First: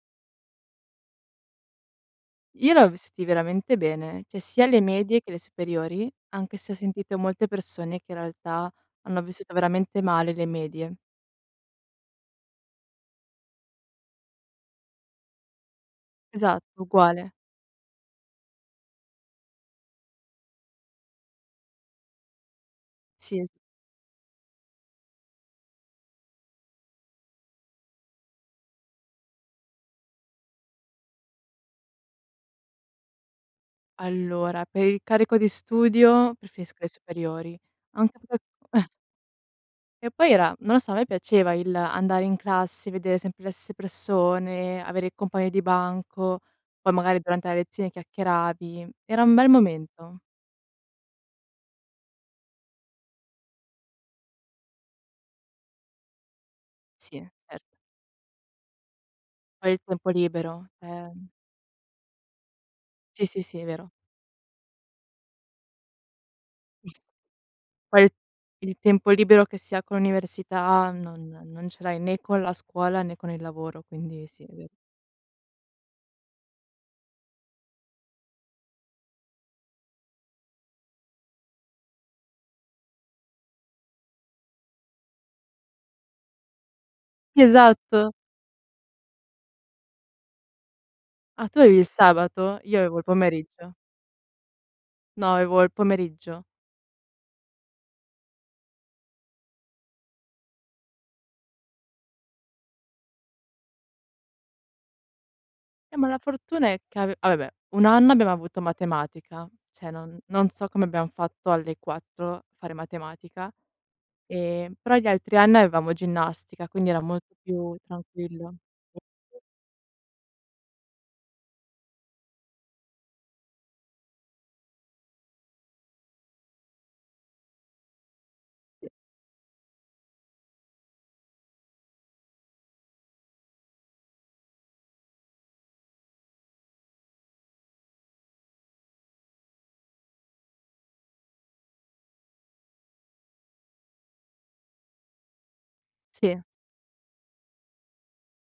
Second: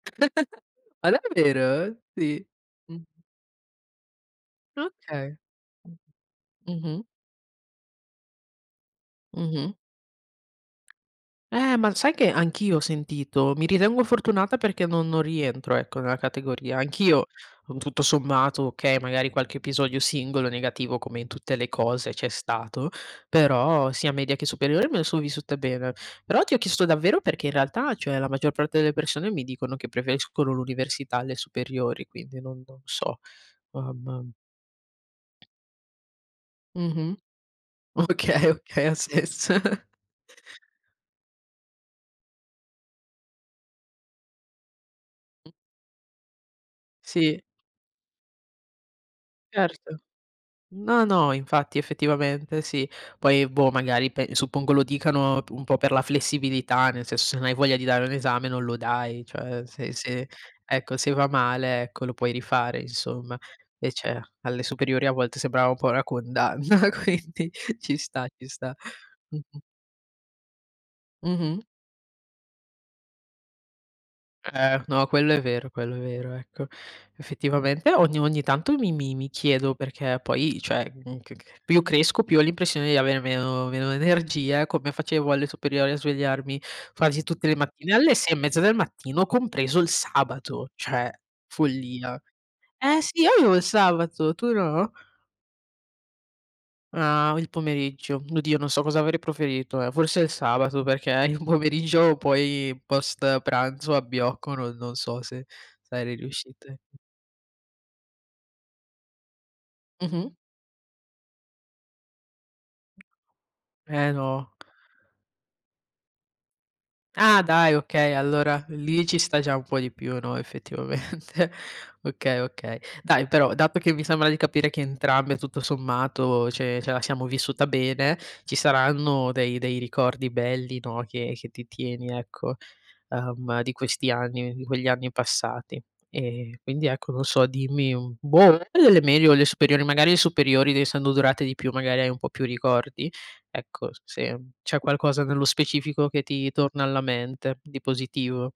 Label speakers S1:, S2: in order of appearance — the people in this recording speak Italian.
S1: Ma davvero? Sì,
S2: Io l'ho
S1: mh.
S2: vissuti veramente bene, cioè sia le medie che
S1: Okay.
S2: le superiori, anche se ho
S1: mh-mh.
S2: sentito molte persone, che in realtà hanno vissuto
S1: Mh-mh.
S2: veramente male le medie.
S1: Eh, ma sai che anch'io ho sentito? Mi ritengo fortunata perché non non rientro ecco nella
S2: Esatto,
S1: categoria. Anch'io,
S2: uguale.
S1: con tutto sommato okay, magari qualche episodio singolo negativo, come in tutte le cose c'è stato,
S2: Sì.
S1: però sia media che superiore me le sono vissute bene, però ti ho chiesto davvero perché in realtà, cioè, la maggior parte delle persone, mi dicono che preferiscono l'università alle superiori, quindi non non so, mamma.
S2: Allora, per il carico di studio preferisco le
S1: Mh-mh,
S2: superiori, anche
S1: okay, okay
S2: [unintelligible]
S1: ha senso.
S2: Che poi era non lo so, a me piaceva il andare in classe, vedere sempre le stesse persone, avere il compagno
S1: Mh.
S2: di banco, poi magari
S1: Sì.
S2: durante la lezione chiacchieravi, era un bel
S1: Certo.
S2: momento.
S1: No, no, infatti, effettivamente sì. Poi boh, magari, pe suppongo lo dicano un po' per la flessibilità, nel
S2: Sì,
S1: senso, se non hai
S2: cer
S1: voglia di dare un esame, non lo dai. Cioè,
S2: Poi il
S1: se
S2: tempo
S1: se
S2: libero,
S1: ecco se va
S2: ehm.
S1: male ecco, lo puoi rifare
S2: Sì,
S1: insomma.
S2: sì, sì, è vero.
S1: Invece alle superiori a volte sembrava un po' una condanna, quindi ci
S2: Quel
S1: sta, ci sta,
S2: il tempo libero che
S1: mh-mh.
S2: si ha con l'università, non
S1: Mh-mh.
S2: non ce l'hai né con la scuola né con il lavoro, quindi sì, è vero.
S1: Eh, no, quello è vero, quello è vero, ecco. Effettivamente ogni ogni tanto mi mi mi chiedo, perché poi cioè, mhmm, c che più cresco, più ho l'impressione di avere meno meno energia, come facevo alle superiori a svegliarmi quasi tutte le mattine
S2: Esatto.
S1: alle 6 e mezza del mattino, compreso il sabato, cioè
S2: Ah, tu avevi il
S1: follia.
S2: sabato? Io avevo
S1: Eh
S2: il
S1: sì, io avevo il
S2: pomeriggio.
S1: sabato, tu no?
S2: No, avevo il pomeriggio.
S1: Ah, il pomeriggio, oddio non so cosa avrei proferito, ehm, forse il sabato, perché il pomeriggio poi, post pranzo, abbiocco, no non so se
S2: Eh, ma
S1: sarei
S2: la fortuna
S1: riuscite.
S2: è che ave ah va beh, 1 anno abbiamo avuto matematica, cioè non
S1: Mh-mh.
S2: non so come abbiamo fatto alle 4 fare matematica,
S1: Eh, no.
S2: ehm, però gli altri anni avevamo ginnastica, quindi era molto
S1: Ah, dai,
S2: più
S1: okay,
S2: tranquillo,
S1: allora lì ci
S2: [unintelligible]
S1: sta già un po' di più, no, effettivamente. Okay, okay. Dai però, dato che mi sembra di capire che entrambe, tutto sommato, ce ce la siamo vissuta bene, ci
S2: [unintelligible]
S1: saranno dei dei ricordi belli, no, che che ti tieni ecco, ehm, di questi anni di quegli anni passati. E quindi ecco, non so, dimmi, mhmm, boh, [unintelligible] meglio le superiori, magari le superiori, d essendo durate di più, magari hai un po' più ricordi. Ecco, se c'è qualcosa nello specifico che
S2: Sì.
S1: ti torna alla mente, di positivo.